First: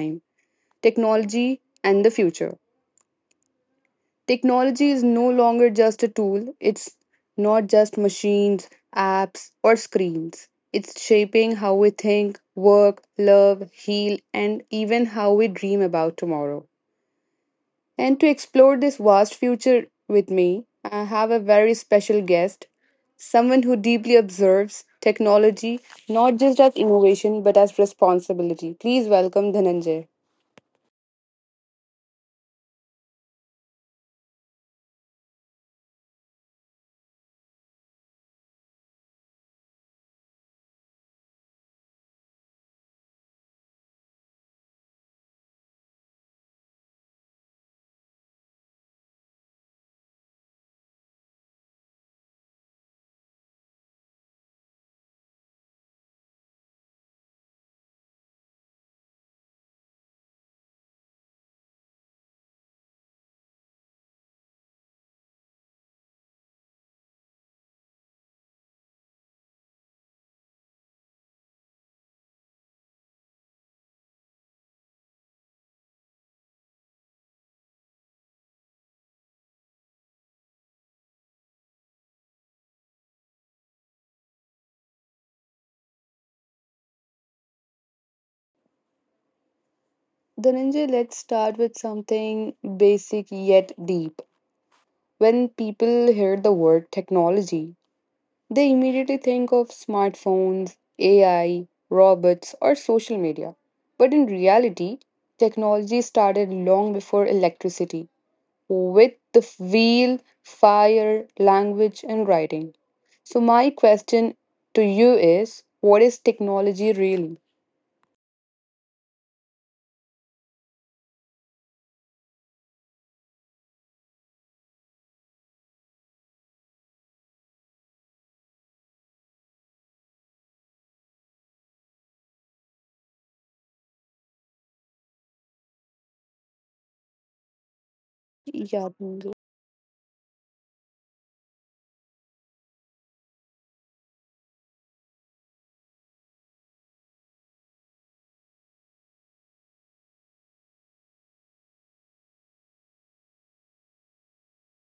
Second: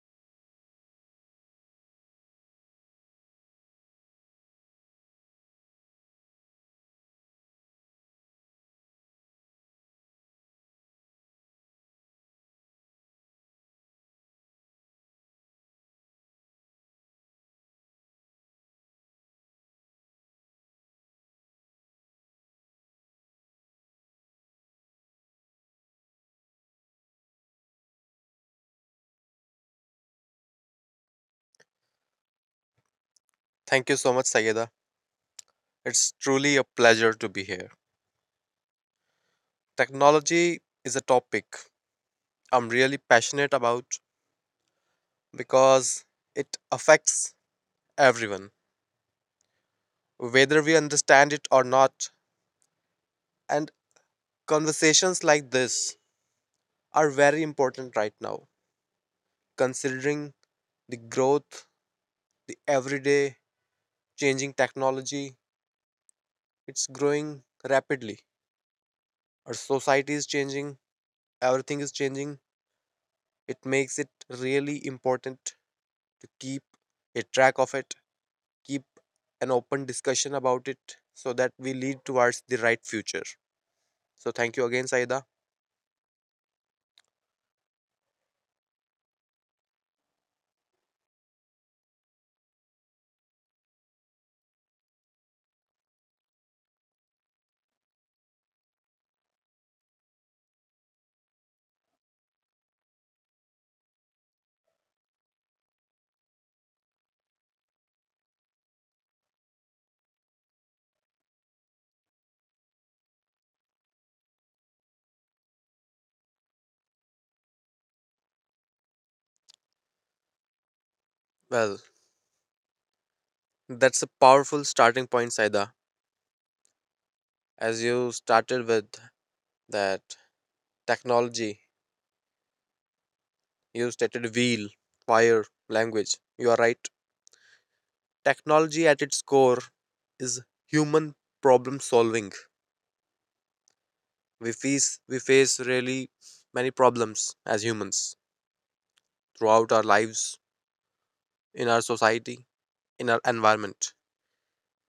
time: technology and the future. Technology is no longer just a tool, it's not just machines, apps, or screens. It's shaping how we think, work, love, heal, and even how we dream about tomorrow. And to explore this vast future with me, I have a very special guest, someone who deeply observes technology not just as innovation but as responsibility. Please welcome Dhananjay. Thank you so much, Sayeda. It's truly a pleasure to be here. Technology is a topic I'm really passionate about because it affects everyone, whether we understand it or not. And conversations like this are very important right now, considering the growth, the everyday changing technology. It's growing rapidly. Our society is changing, everything is changing. It makes it really important to keep a track of it, keep an open discussion about it so that we lead towards the right future. So, thank you again, Saida. Dhananjay, let's start with something basic yet deep. When people hear the word technology, they immediately think of smartphones, AI, robots, or social media. But in reality, technology started long before electricity with the wheel, fire, language, and writing. So, my question to you is, what is technology really? Well, that's a powerful starting point, Saida. As you started with that technology, you stated wheel, fire, language. You are right. Technology Yeah, at its Bindu. core is human problem solving. We face really many problems as humans throughout our lives, in our society, in our environment.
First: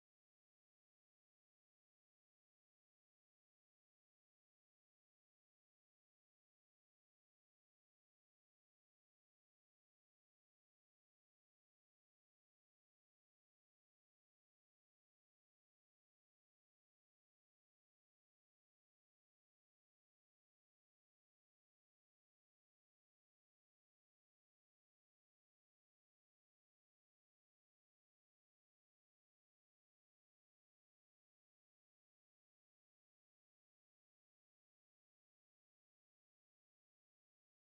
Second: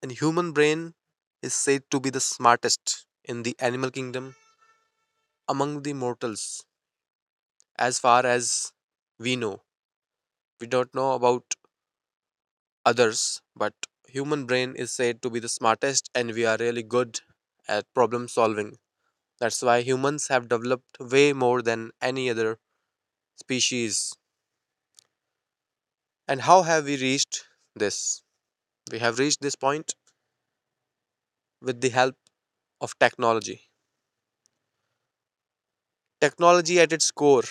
And human brain is said to be the smartest in the animal kingdom among the mortals. As far as we know, we don't know about others, but human brain is said to be the smartest, and we are really good at problem solving. That's why humans have developed way more than any other species. And how have we reached this? We have reached this point with the help of technology. Technology at its core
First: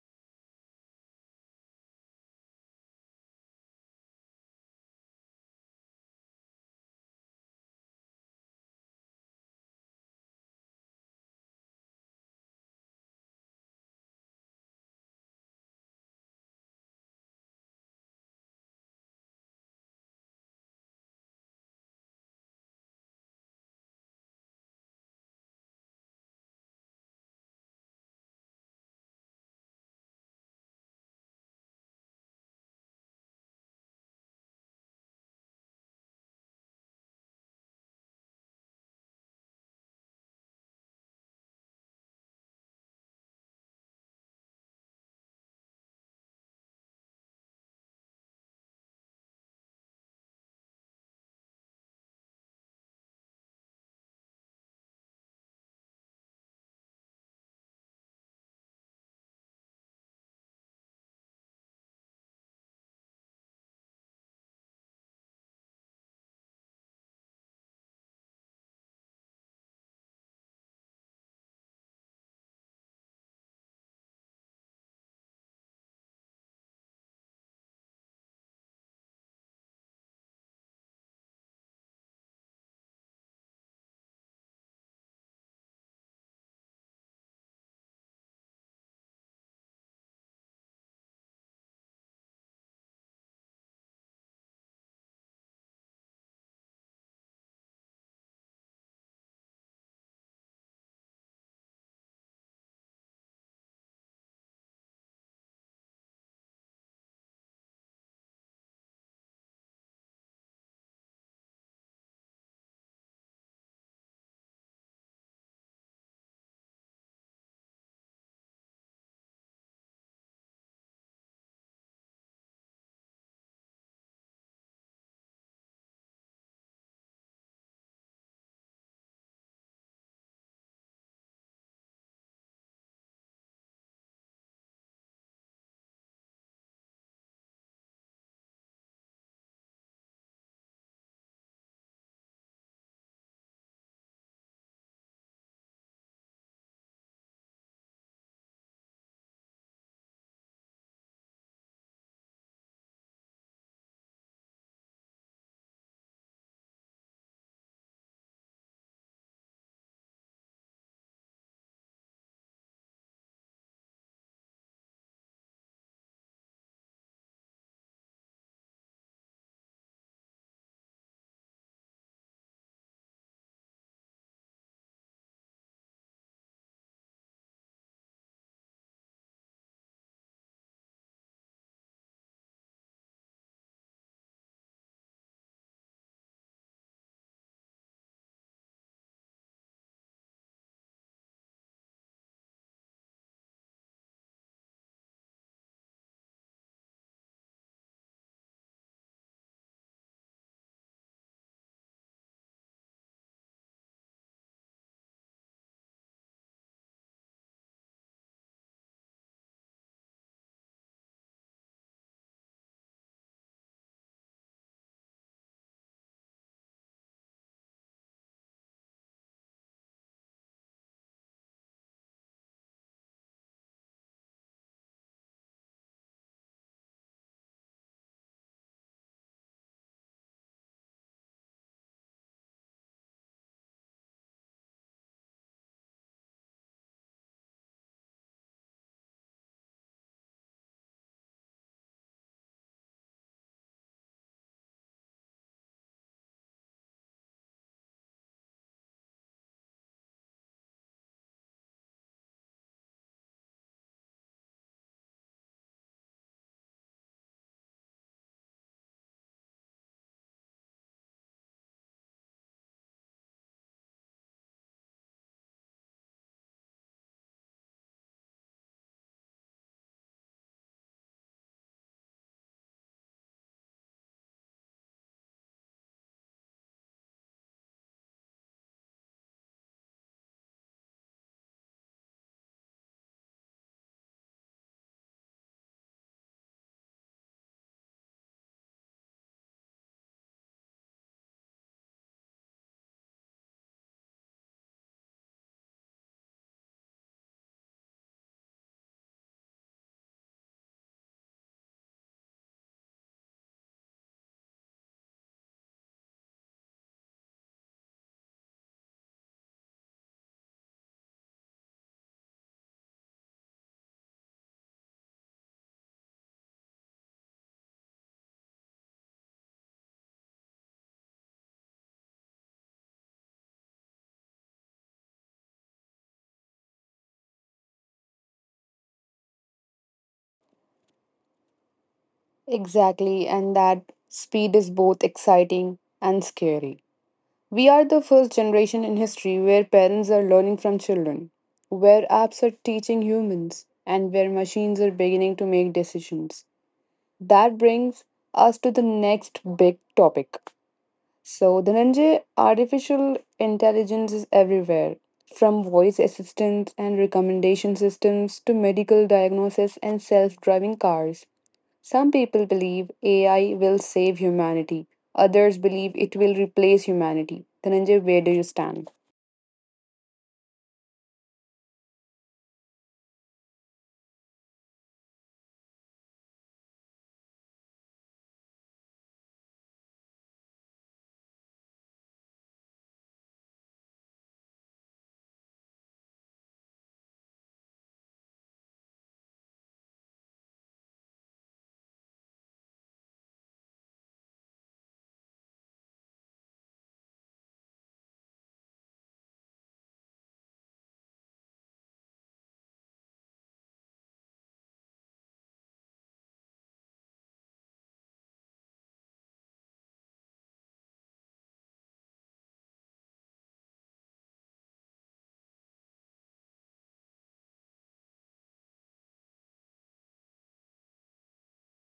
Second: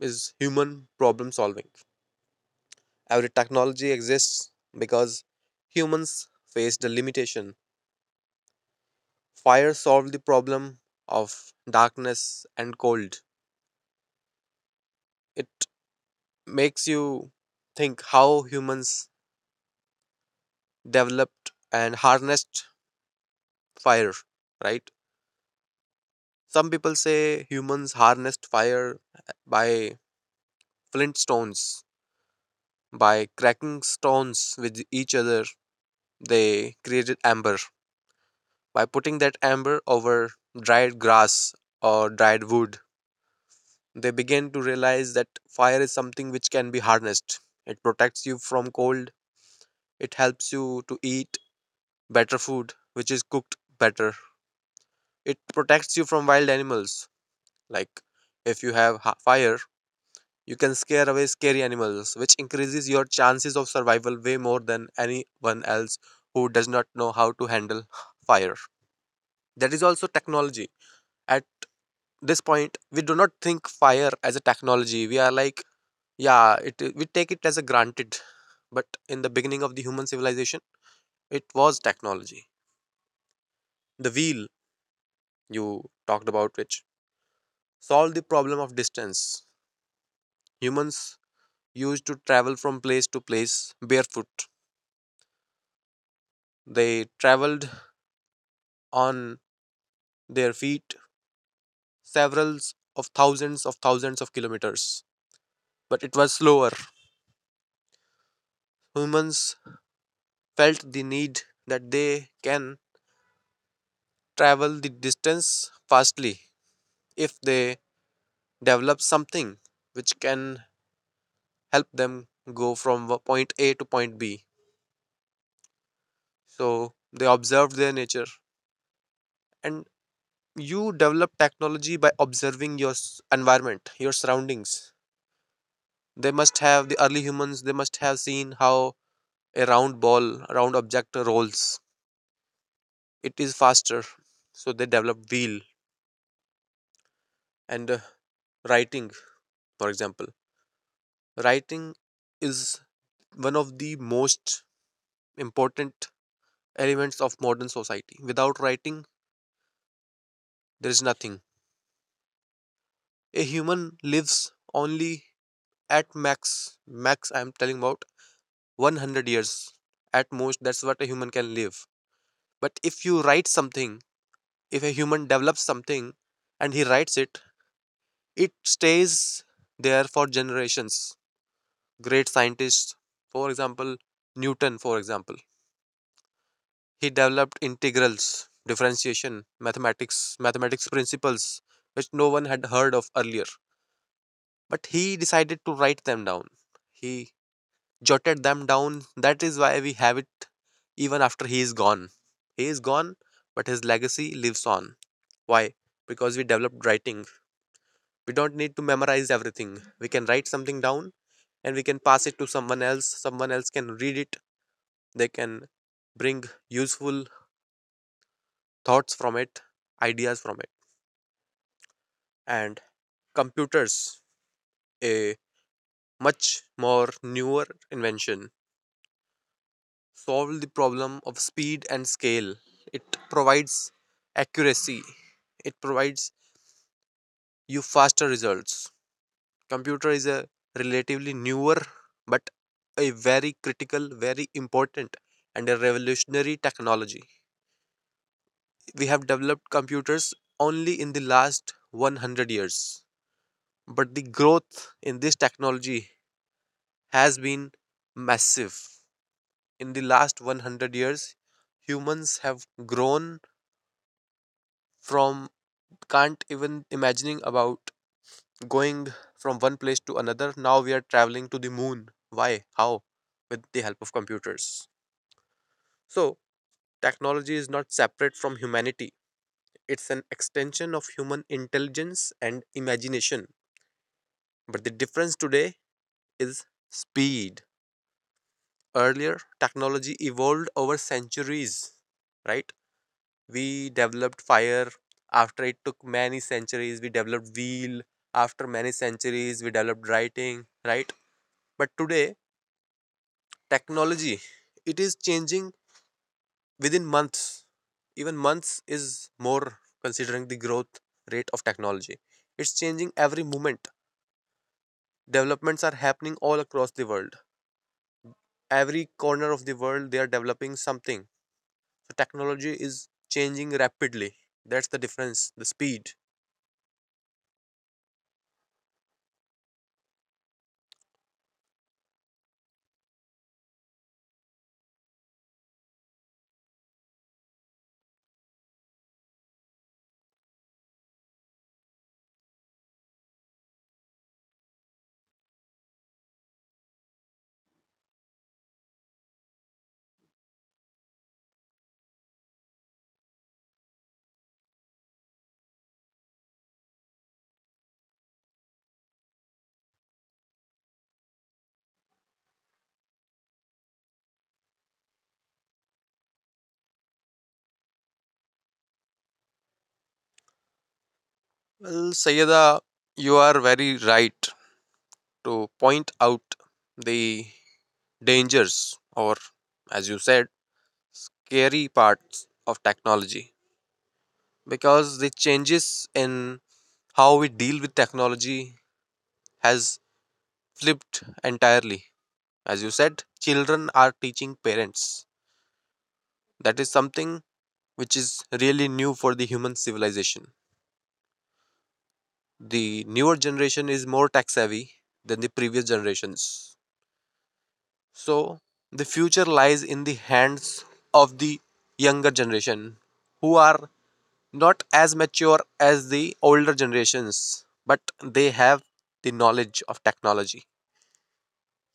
is human problem solving. Every technology exists because humans faced a limitation. Fire solved the problem of darkness and cold. It makes you think how humans developed and harnessed fire, right? Some people say humans harnessed fire by flint stones. By cracking stones with each other, they created amber. By putting that amber over dried grass or dried wood, they began to realize that fire is something which can be harnessed. It protects you from cold, it helps you to eat better food, which is cooked better, it protects you from wild animals. Like if you have fire, you can scare away scary animals, which increases your chances of survival way more than anyone else who does not know how to handle fire. That is also technology. At this point, we do not think fire as a technology. We are like, yeah, it we take it as a granted. But in the beginning of the human civilization, it was technology. The wheel you talked about, which solved the problem of distance. Humans used to travel from place to place barefoot. They traveled on their feet several of thousands of thousands of kilometers. But it was slower. Humans felt the need that they can travel the distance fastly if they develop something which can help them go from point A to point B. So they observed their nature, and you develop technology by observing your environment, your surroundings. They must have the early humans, they must have seen how a round ball, round object rolls. It is faster, so they develop wheel and writing, for example. Writing is one of the most important elements of modern society. Without writing, there is nothing. A human lives only at max, max I am telling about 100 years. At most, that's what a human can live. But if you write something, if a human develops something and he writes it, it stays there for generations. Great scientists, for example, Newton, for example, he developed integrals, differentiation, mathematics principles, which no one had heard of earlier. But he decided to write them down. He jotted them down. That is why we have it even after he is gone. He is gone, but his legacy lives on. Why? Because we developed writing. We don't need to memorize everything. We can write something down, and we can pass it to someone else. Someone else can read it, they can bring useful thoughts from it, ideas from it. And computers, a much more newer invention, solve the problem of speed and scale. It provides accuracy, it provides you faster results. Computer is a relatively newer but a very critical, very important, and a revolutionary technology. We have developed computers only in the last 100 years, but the growth in this technology has been massive. In the last 100 years, humans have grown from can't even imagining about going from one place to another. Now we are traveling to the moon. Why? How? With the help of computers. So, technology is not separate from humanity. It's an extension of human intelligence and imagination. But the difference today is speed. Earlier, technology evolved over centuries, right? We developed fire after it took many centuries. We developed wheel after many centuries. We developed writing, right? But today, technology, it is changing within months. Even months is more considering the growth rate of technology. It's changing every moment. Developments are happening all across the world, every corner of the world they are developing something. So technology is changing rapidly. That's the difference, the speed. Exactly. And that speed is both exciting and scary. We are the first generation in history where parents are learning from children, where apps are teaching humans, and where machines are beginning to make decisions. That brings us to the next big topic. So, Dhananjay, artificial intelligence is everywhere, from voice assistants and recommendation systems to medical diagnosis and self driving cars. Some people believe AI will save humanity, others believe it will replace humanity. Dhananjay, where do you stand? Well, Sayyada, you are very right to point out the dangers, or as you said, scary parts of technology, because the changes in how we deal with technology has flipped entirely. As you said, children are teaching parents. That is something which is really new for the human civilization. The newer generation is more tech savvy than the previous generations. So, the future lies in the hands of the younger generation, who are not as mature as the older generations, but they have the knowledge of technology.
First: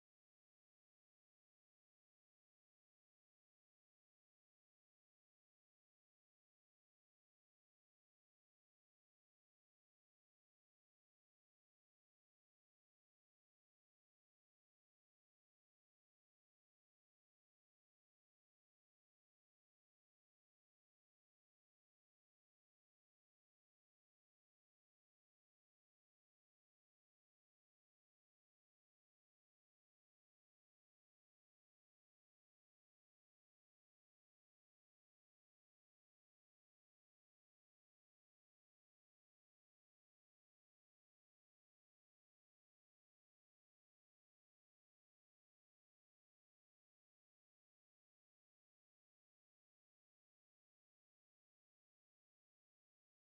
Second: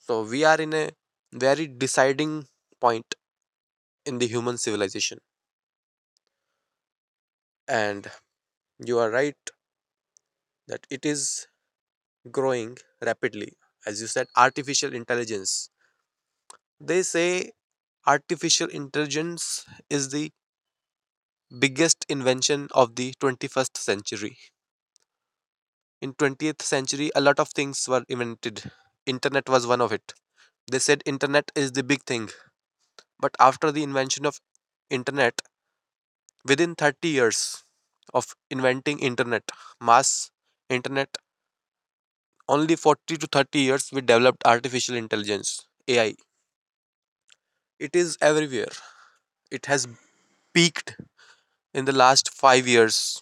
So, we are in a very deciding point in the human civilization. And you are right that it is growing rapidly. As you said, artificial intelligence. They say artificial intelligence is the biggest invention of the 21st century. In 20th century, a lot of things were invented. Internet was one of it. They said internet is the big thing. But after the invention of internet, within 30 years of inventing internet, mass internet, only 40 to 30 years we developed artificial intelligence, AI. It is everywhere, it has peaked in the last 5 years.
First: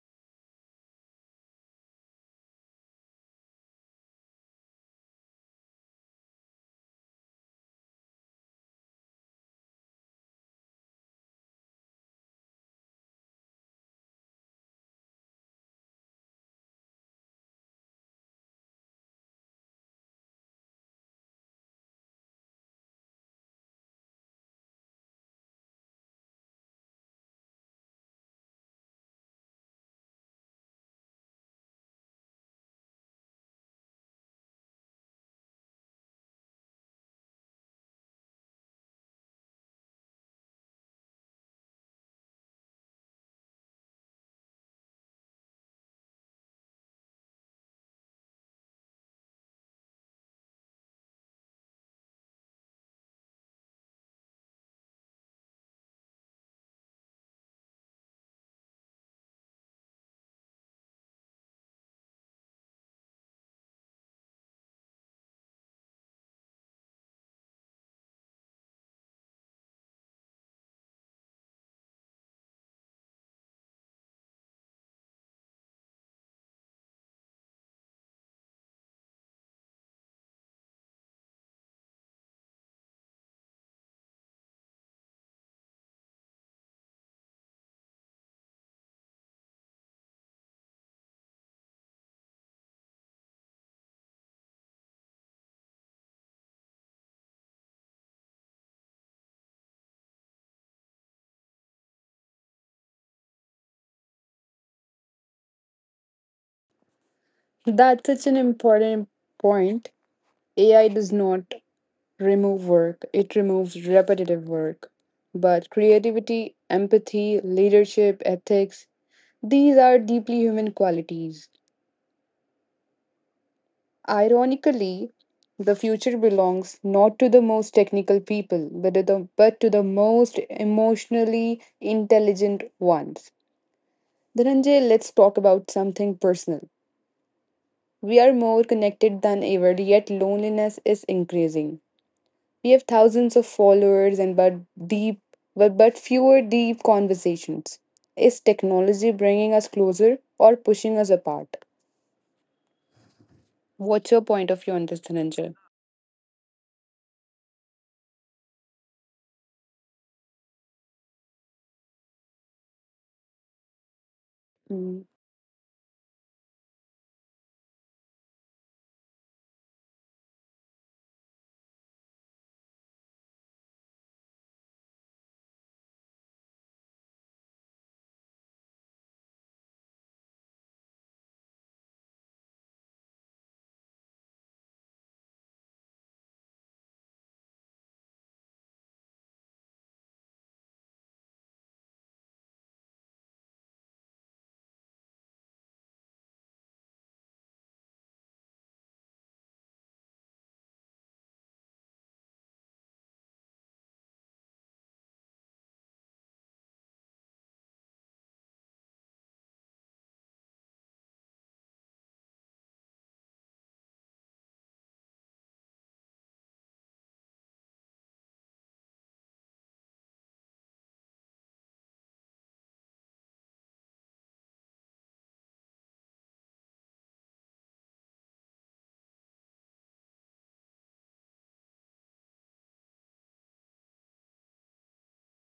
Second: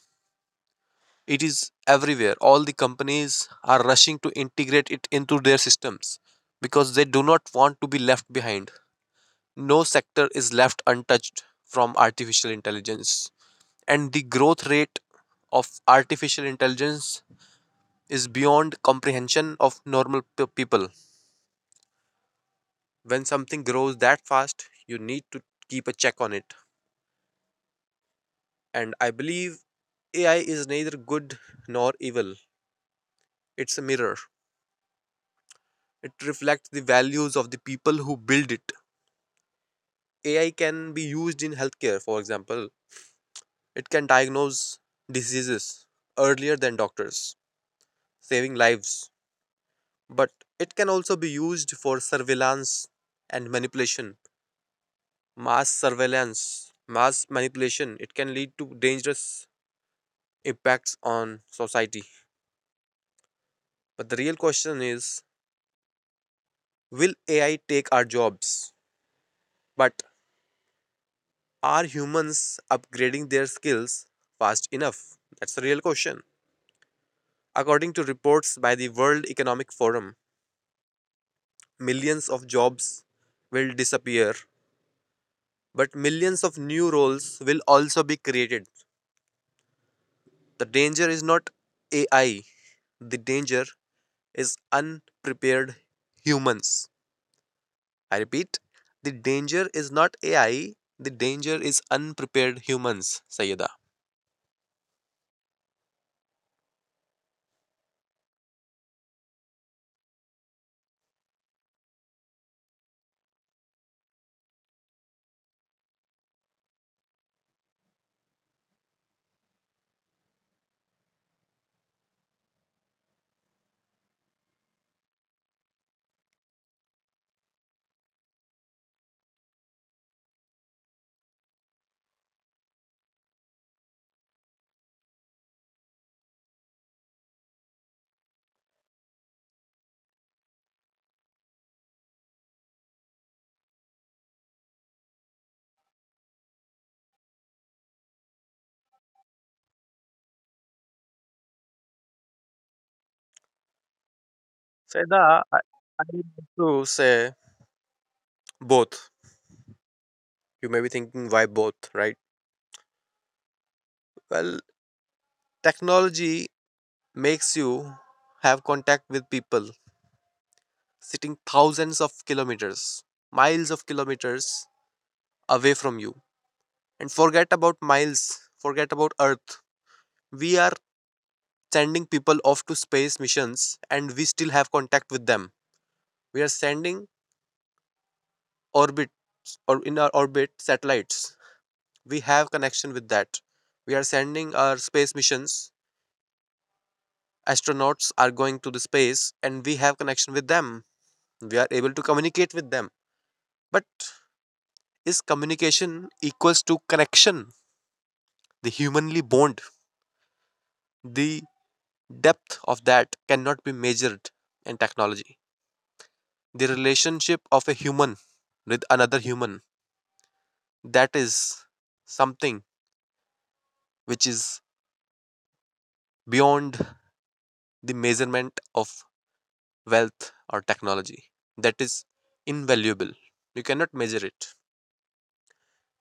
It is everywhere, all the companies are rushing to integrate it into their systems, because they do not want to be left behind. No sector is left untouched from artificial intelligence. And the growth rate of artificial intelligence is beyond comprehension of normal people. When something grows that fast, you need to keep a check on it. And I believe AI is neither good nor evil. It's a mirror. It reflects the values of the people who build it. AI can be used in healthcare, for example. It can diagnose diseases earlier than doctors, saving lives. But it can also be used for surveillance and manipulation. Mass surveillance, mass manipulation, it can lead to dangerous impacts on society. But the real question is, will AI take our jobs? But Are humans upgrading their skills fast enough? That's the real question. According to reports by the World Economic Forum, millions of jobs will disappear, but millions of new roles will also be created. The danger is not AI, the danger is unprepared humans. I repeat, the danger is not AI, the danger is unprepared humans, Sayeda. That's such an important point. AI does not remove work, it removes repetitive work. But creativity, empathy, leadership, ethics, these are deeply human qualities. Ironically, the future belongs not to the most technical people, but to the most emotionally intelligent ones. Dhananjay, let's talk about something personal. We are more connected than ever, yet loneliness is increasing. We have thousands of followers and deep but fewer deep conversations. Is technology bringing us closer or pushing us apart? What's your point of view on this, Sayeda, I Dhananjay? I would like to say both. You may be thinking, why both, right? Well, Mm. technology makes you have contact with people sitting thousands of kilometers, miles of kilometers away from you. And forget about miles, forget about Earth. We are sending people off to space missions and we still have contact with them. We are sending orbit, or in our orbit satellites. We have connection with that. We are sending our space missions, astronauts are going to the space and we have connection with them. We are able to communicate with them. But is communication equals to connection? The humanly bond, the depth of that cannot be measured in technology. The relationship of a human with another human, that is something which is beyond the measurement of wealth or technology. That is invaluable, you cannot measure it.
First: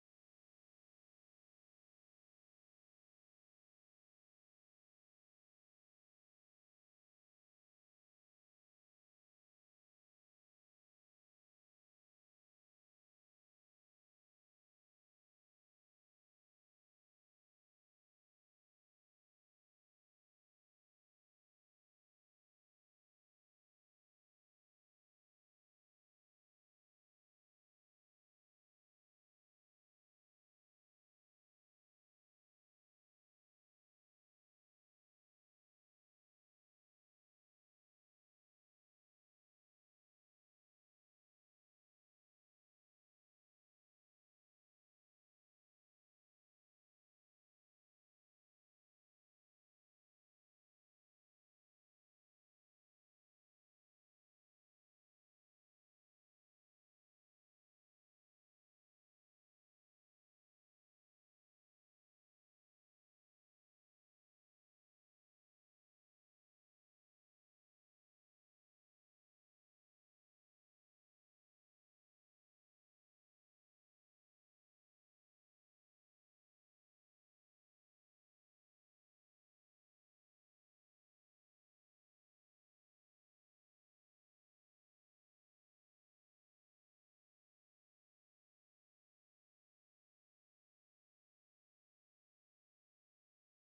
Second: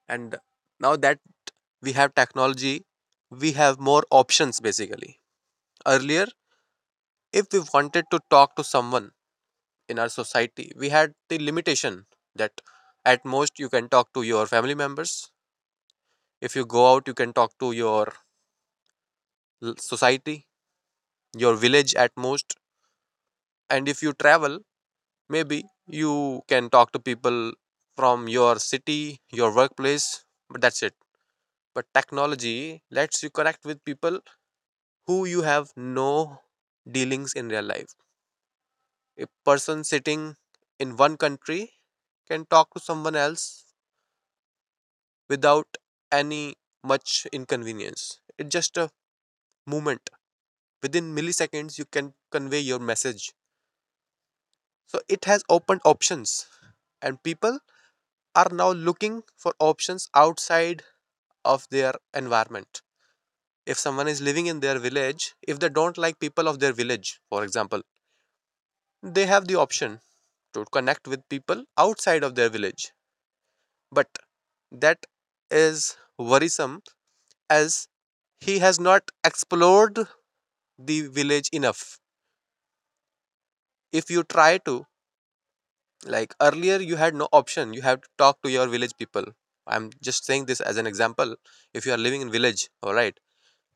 And now that we have technology, we have more options basically. Earlier, if we wanted to talk to someone in our society, we had the limitation that at most you can talk to your family members. If you go out, you can talk to your society, your village at most. And if you travel, maybe you can talk to people from your city, your workplace, but that's it. But technology lets you connect with people who you have no dealings in real life. A person sitting in one country can talk to someone else without any much inconvenience. It's just a movement, within milliseconds you can convey your message. So it has opened options, and people are now looking for options outside of their environment. If someone is living in their village, if they don't like people of their village, for example, they have the option to connect with people outside of their village. But that is worrisome, as he has not explored the village enough. If you try to, like earlier, you had no option. You have to talk to your village people. I'm just saying this as an example. If you are living in village, all right,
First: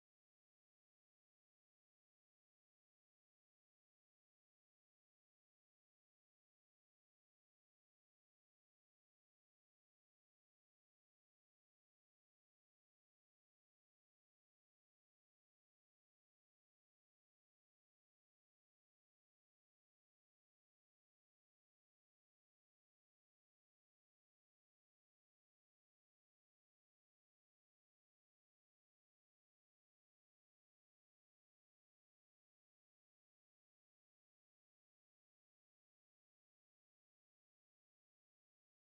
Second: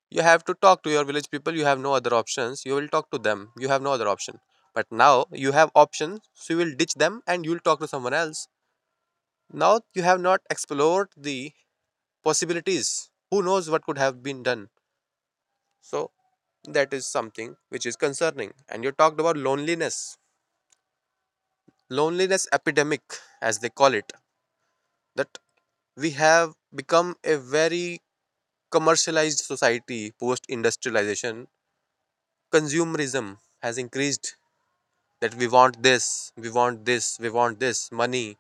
you have to talk to your village people. You have no other options. You will talk to them. You have no other option. But now you have options, so you will ditch them and you will talk to someone else. Now you have not explored the possibilities. Who knows what could have been done? So that is something which is concerning, and you talked about loneliness loneliness epidemic, as they call it, that we have become a very commercialized society post industrialization. Consumerism has increased, that we want this, we want this, we want this, money,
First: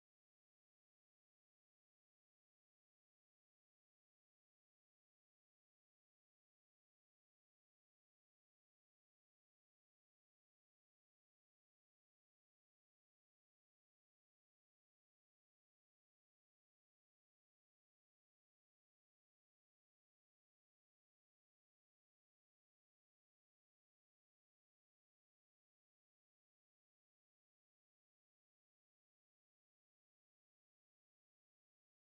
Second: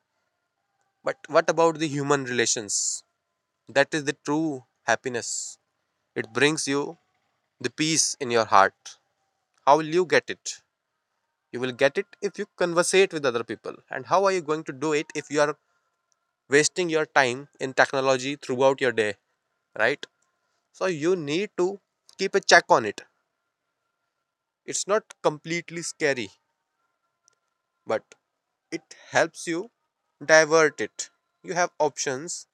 but what about the human relations? That is the true happiness. It brings you the peace in your heart. How will you get it? You will get it if you conversate with other people. And how are you going to do it if you are wasting your time in technology throughout your day, right? So you need to keep a check on it. It's not completely scary, but it helps you divert it. You have options,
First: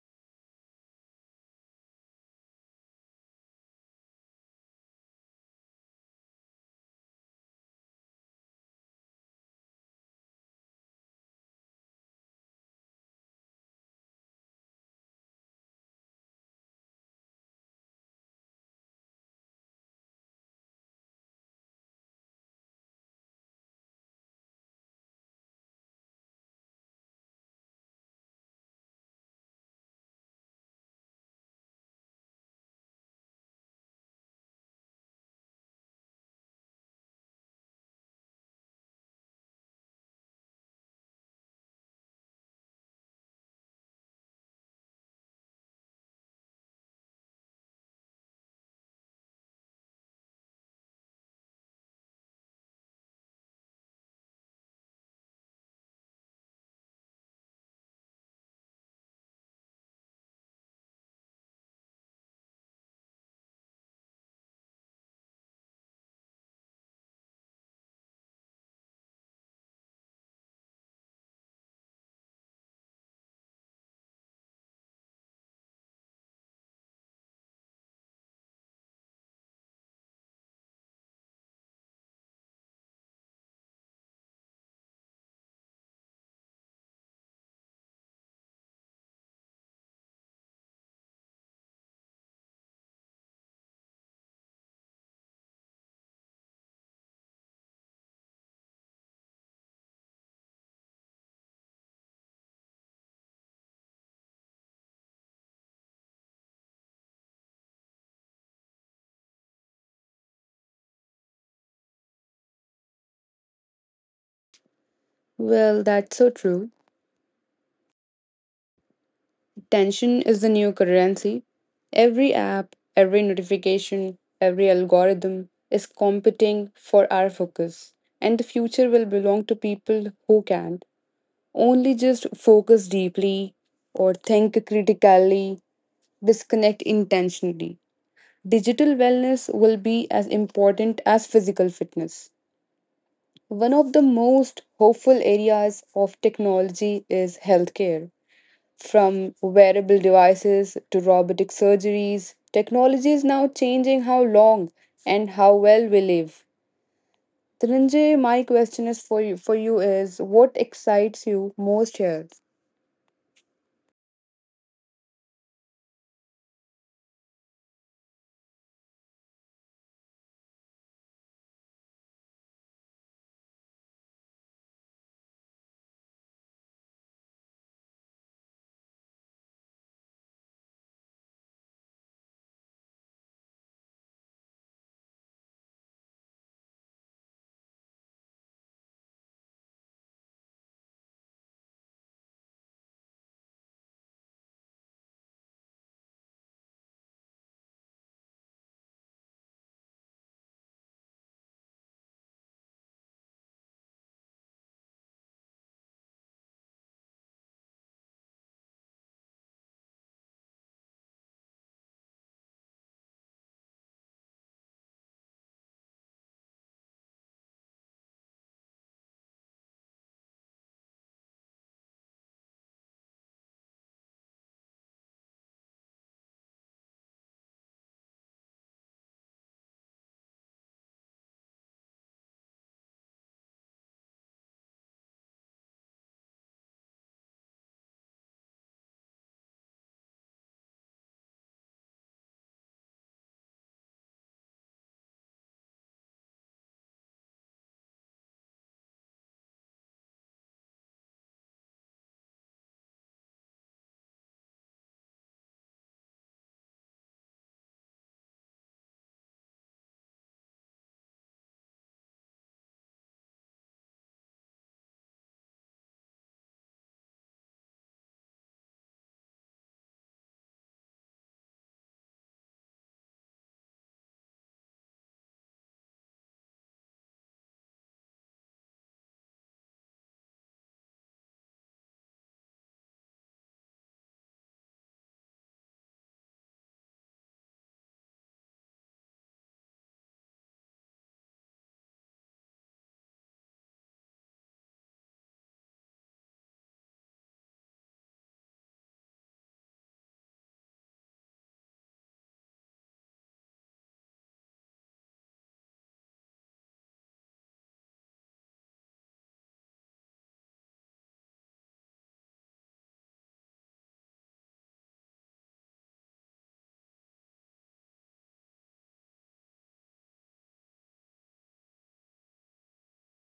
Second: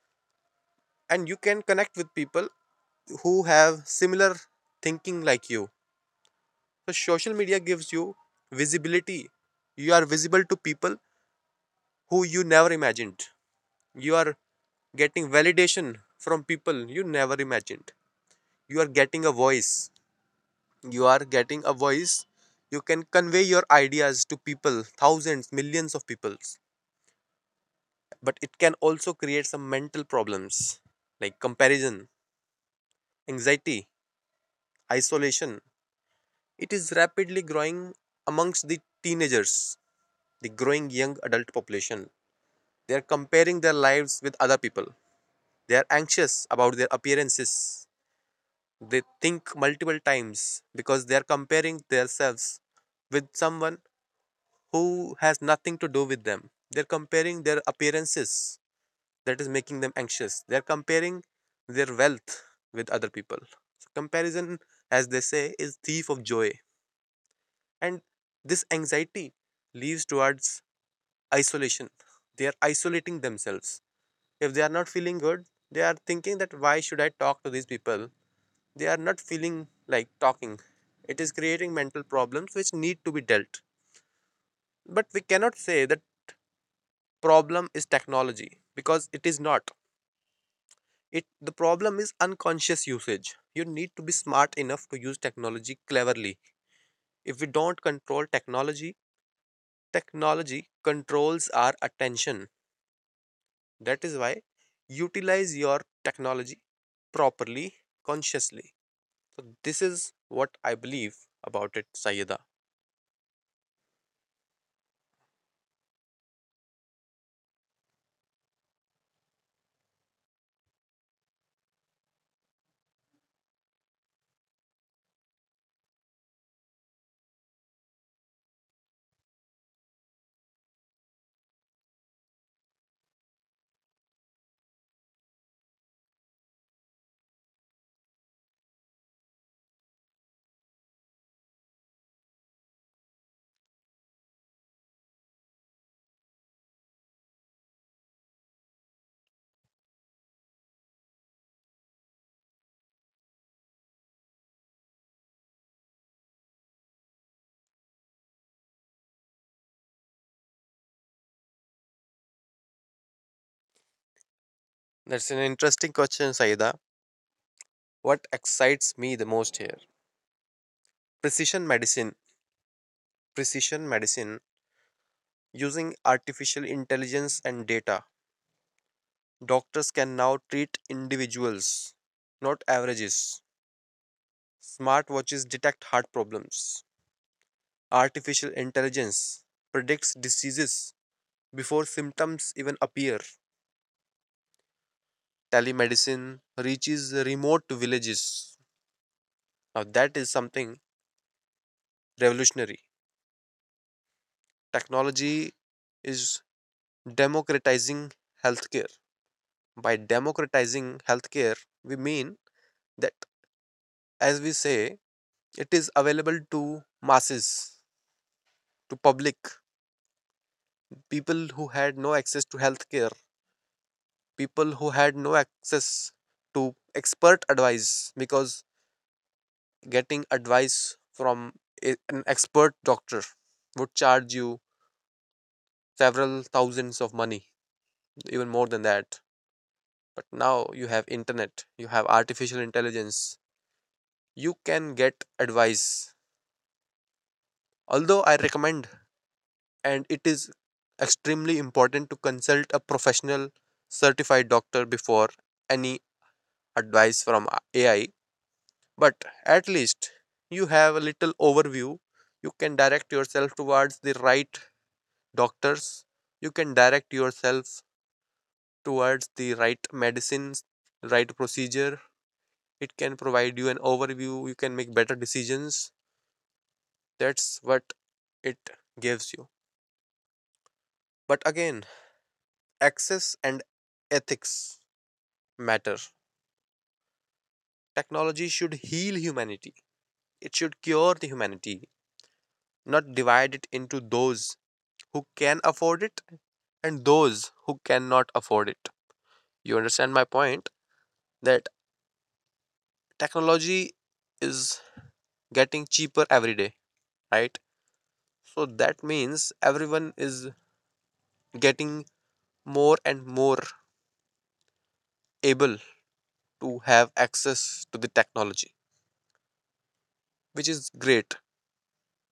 and you can connect with people who have similar thinking like you. So social media gives you visibility. You are visible to people who you never imagined. You are getting validation from people you never imagined. You are getting a voice. You are getting a voice. You can convey your ideas to people, thousands, millions of people. But it can also create some mental problems like comparison, anxiety, isolation. It is rapidly growing amongst the teenagers, the growing young adult population. They are comparing their lives with other people. They are anxious about their appearances. They think multiple times because they are comparing themselves with someone who has nothing to do with them. They're comparing their appearances, that is making them anxious. They're comparing their wealth with other people. So comparison, as they say, is thief of joy. And this anxiety leads towards isolation. They are isolating themselves. If they are not feeling good, they are thinking that why should I talk to these people? They are not feeling like talking. It is creating mental problems which need to be dealt. But we cannot say that problem is technology, because it is not. It The problem is unconscious usage. You need to be smart enough to use technology cleverly. If we don't control technology, technology controls our attention. That is why, utilize your technology properly, consciously. So this is what I believe about it, Sayeda. Well, that's so true. Tension is the new currency. Every app, every notification, every algorithm is competing for our focus. And the future will belong to people who can only just focus deeply or think critically, disconnect intentionally. Digital wellness will be as important as physical fitness. One of the most hopeful areas of technology is healthcare. From wearable devices to robotic surgeries, technology is now changing how long and how well we live. Dhananjay, my question for you is, what excites you most here? That's an interesting question, Sayeda. What excites me the most here? Precision medicine. Precision medicine, using artificial intelligence and data, doctors can now treat individuals, not averages. Smartwatches detect heart problems. Artificial intelligence predicts diseases before symptoms even appear. Telemedicine reaches remote villages. Now that is something revolutionary. Technology is democratizing healthcare. By democratizing healthcare, we mean that, as we say, it is available to masses, to public, people who had no access to healthcare, people who had no access to expert advice, because getting advice from an expert doctor would charge you several thousands of money, even more than that. But now you have internet, you have artificial intelligence, you can get advice, although I recommend, and it is extremely important to consult a professional certified doctor before any advice from AI. But at least you have a little overview. You can direct yourself towards the right doctors. You can direct yourself towards the right medicines, right procedure. It can provide you an overview. You can make better decisions. That's what it gives you. But again, access and ethics matter. Technology should heal humanity. It should cure the humanity, not divide it into those who can afford it and those who cannot afford it. You understand my point, that technology is getting cheaper every day, right? So that means everyone is getting more and more able to have access to the technology, which is great.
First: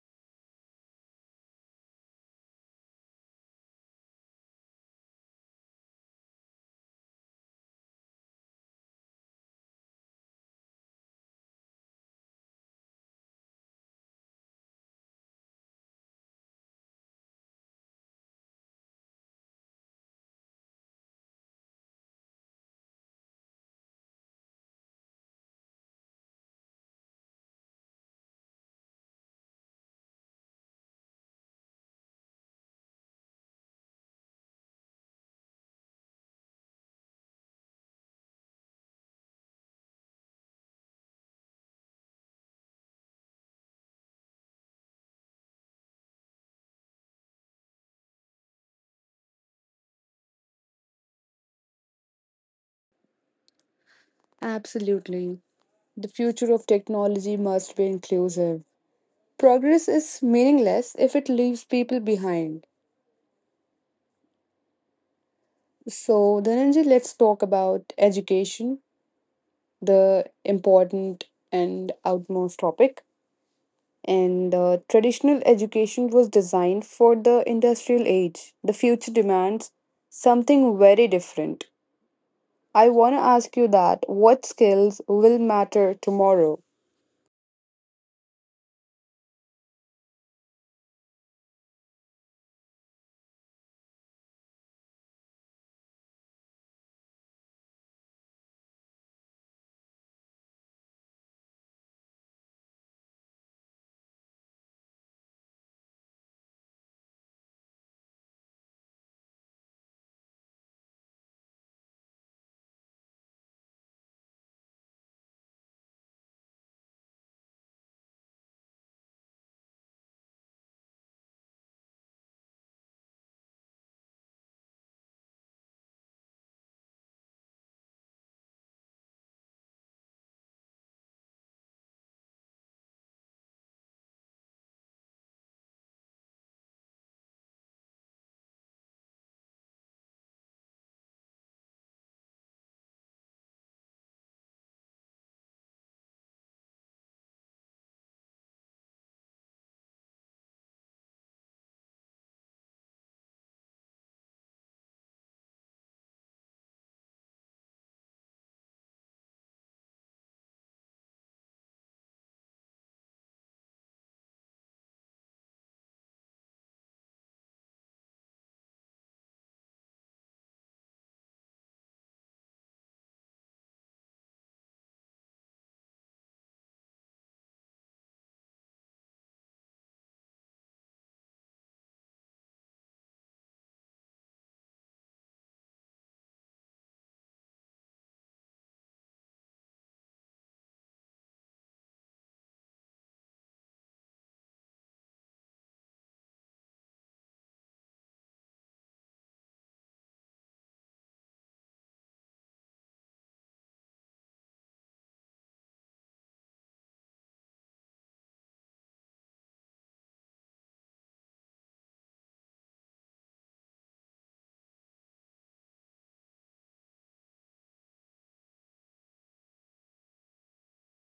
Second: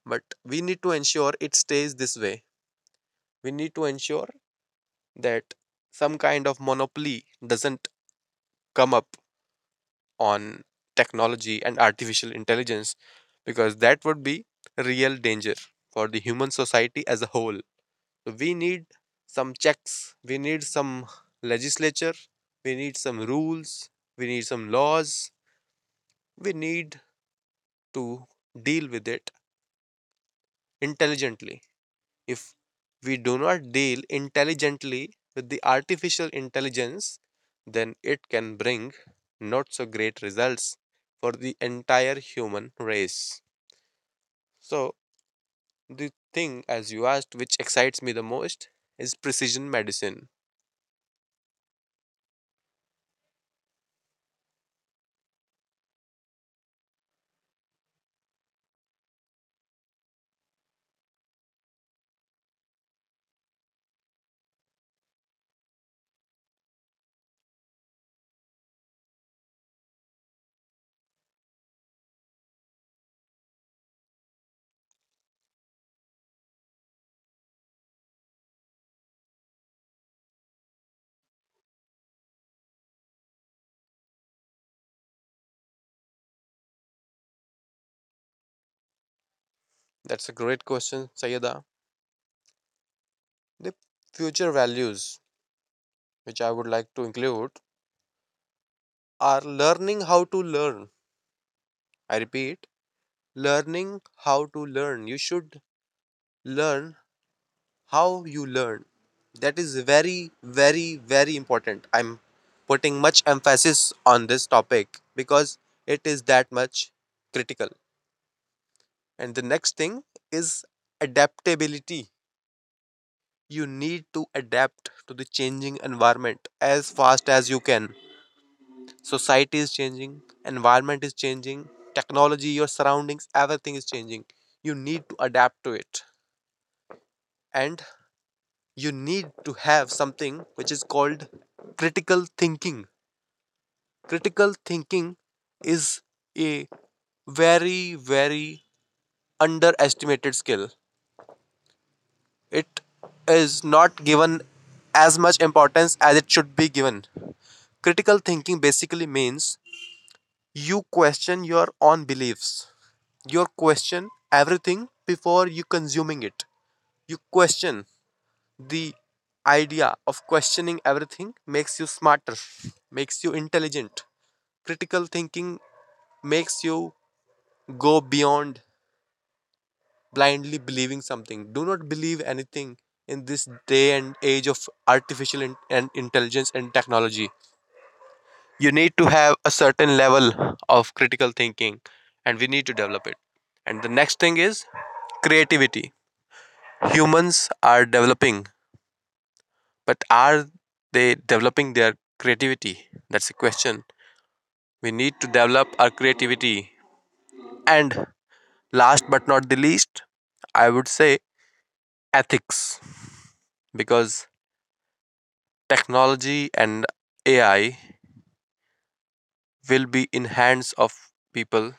But we need to ensure it stays this way. We need to ensure that some kind of monopoly doesn't come up on technology and artificial intelligence, because that would be real danger for the human society as a whole. So we need some checks, we need some legislature, we need some rules, we need some laws, we need to deal with it intelligently. If we do not deal intelligently with the artificial intelligence, then it can bring not so great results for the entire human race. So, the thing, as you asked, which excites me the most is precision medicine. Absolutely. The future of technology must be inclusive. Progress is meaningless if it leaves people behind. So, Dhananjay, let's talk about education, the important and outmost topic. And Traditional education was designed for the industrial age. The future demands something very different. I want to ask you that what skills will matter tomorrow? That's a great question, Sayada. The future values, which I would like to include, are learning how to learn. I repeat, learning how to learn. You should learn how you learn. That is very, very, very important. I'm putting much emphasis on this topic because it is that much critical. And the next thing is adaptability. You need to adapt to the changing environment as fast as you can. Society is changing, environment is changing, technology, your surroundings, everything is changing. You need to adapt to it. And you need to have something which is called critical thinking. Critical thinking is a very, very underestimated skill. It is not given as much importance as it should be given. Critical thinking basically means you question your own beliefs, you question everything before you consuming it. You question the idea of questioning everything makes you smarter, makes you intelligent. Critical thinking makes you go beyond blindly believing something. Do not believe anything in this day and age of artificial and intelligence and technology. You need to have a certain level of critical thinking, and we need to develop it. And the next thing is creativity. Humans are developing, but are they developing their creativity? That's the question. We need to develop our creativity. And last but not the least, I would say ethics, because technology and AI will be in hands of people.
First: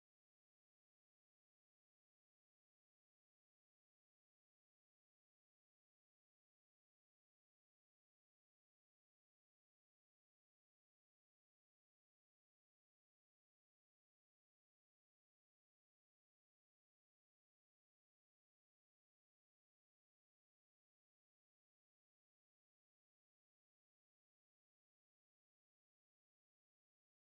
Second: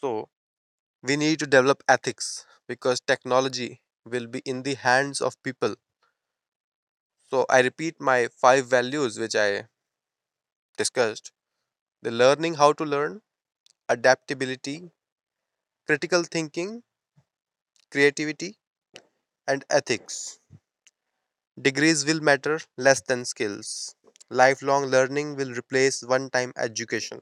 So we need to develop ethics because technology will be in the hands of people. So I repeat my 5 values which I discussed. The learning how to learn, adaptability, critical thinking, creativity, and ethics. Degrees will matter less than skills. Lifelong learning will replace one time education.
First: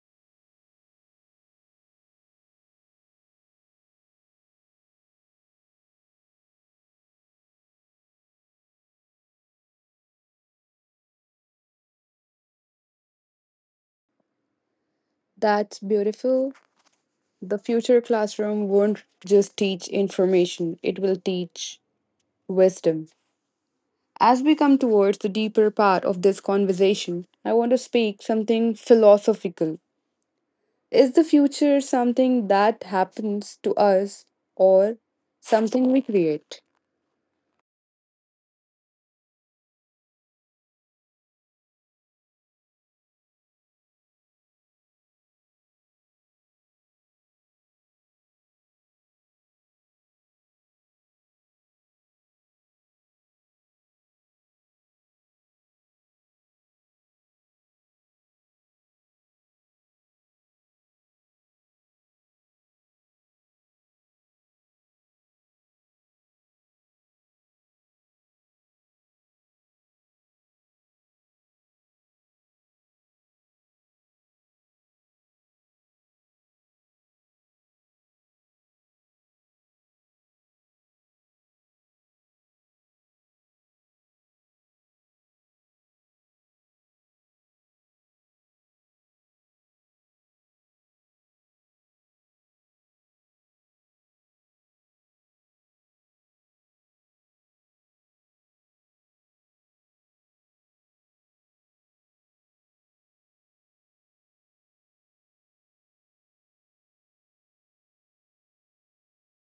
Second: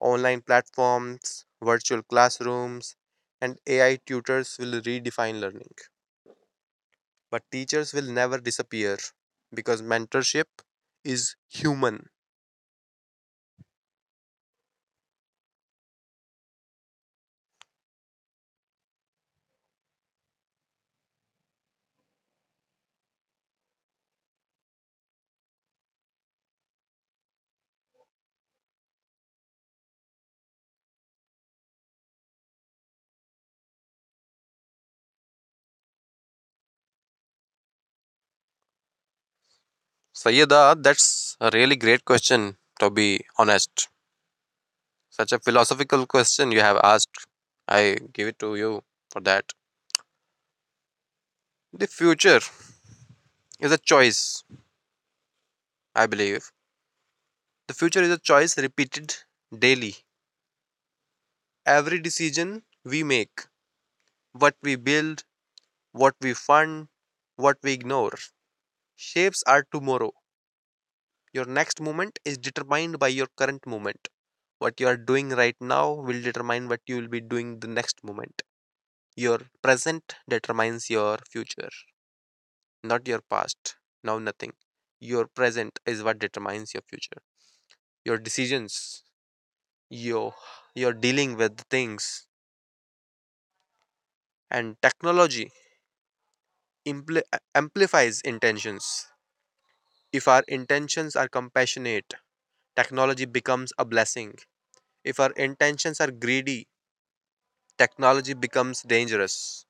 Online platforms, virtual classrooms, and AI tutors will redefine learning. But teachers will never disappear because mentorship is human. That's beautiful. The future classroom won't just teach information, it will teach wisdom. As we come towards the deeper part of this conversation, I want to speak something philosophical. Is the future something that happens to us, or something we create? Sayyada, that's a really great question, to be honest. Such a philosophical question you have asked. I give it to you for that. The future is a choice. I believe the future is a choice repeated daily. Every decision we make, what we build, what we fund, what we ignore, shapes our tomorrow. Your next moment is determined by your current moment. What you are doing right now will determine what you will be doing the next moment. Your present determines your future, not your past. Now, nothing. Your present is what determines your future. Your decisions, your, your dealing with things and technology impli- amplifies intentions. If our intentions are compassionate, technology becomes a blessing. If our intentions are greedy, technology becomes dangerous.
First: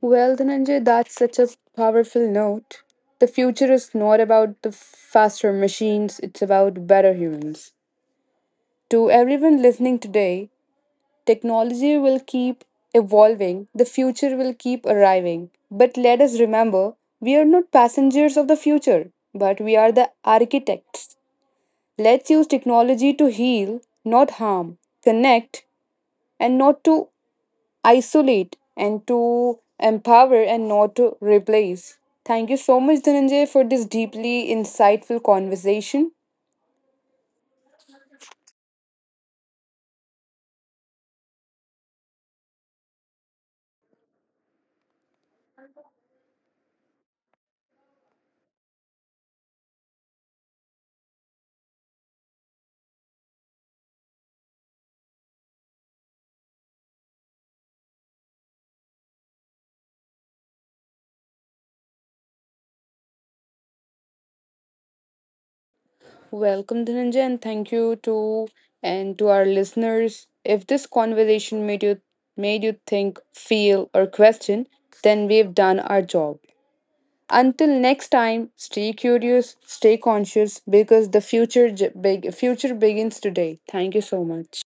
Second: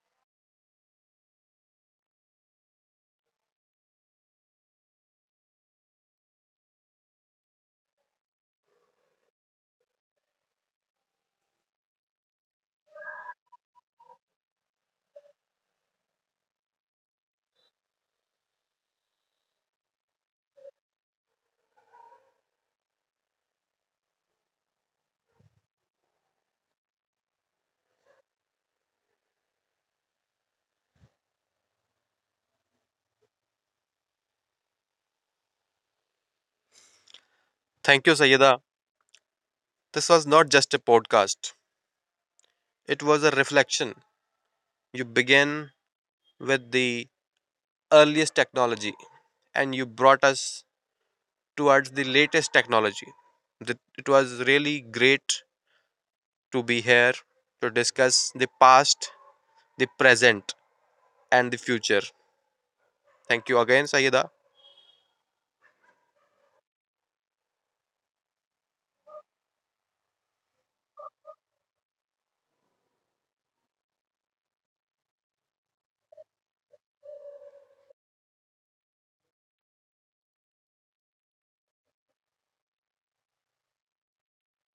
Well, Dhananjay, that's such a powerful note. The future is not about the faster machines, it's about better humans. To everyone listening today, technology will keep evolving, the future will keep arriving. But let us remember, we are not passengers of the future, but we are the architects. Let's use technology to heal, not harm, connect, and not to isolate, and to empower and not to replace. Thank you so much, Dhananjay, for this deeply insightful conversation. Thank you, Sayyida. This was not just a podcast, it was a reflection. You began with the earliest technology and you brought us towards the latest technology. It was really great to be here to discuss the past, the present, and the future. Thank you again, Sayeda. Welcome, Dhananjay, and thank you to and to our listeners. If this conversation made you think, feel, or question, then we've done our job. Until next time, stay curious, stay conscious, because the big future begins today. Thank you so much.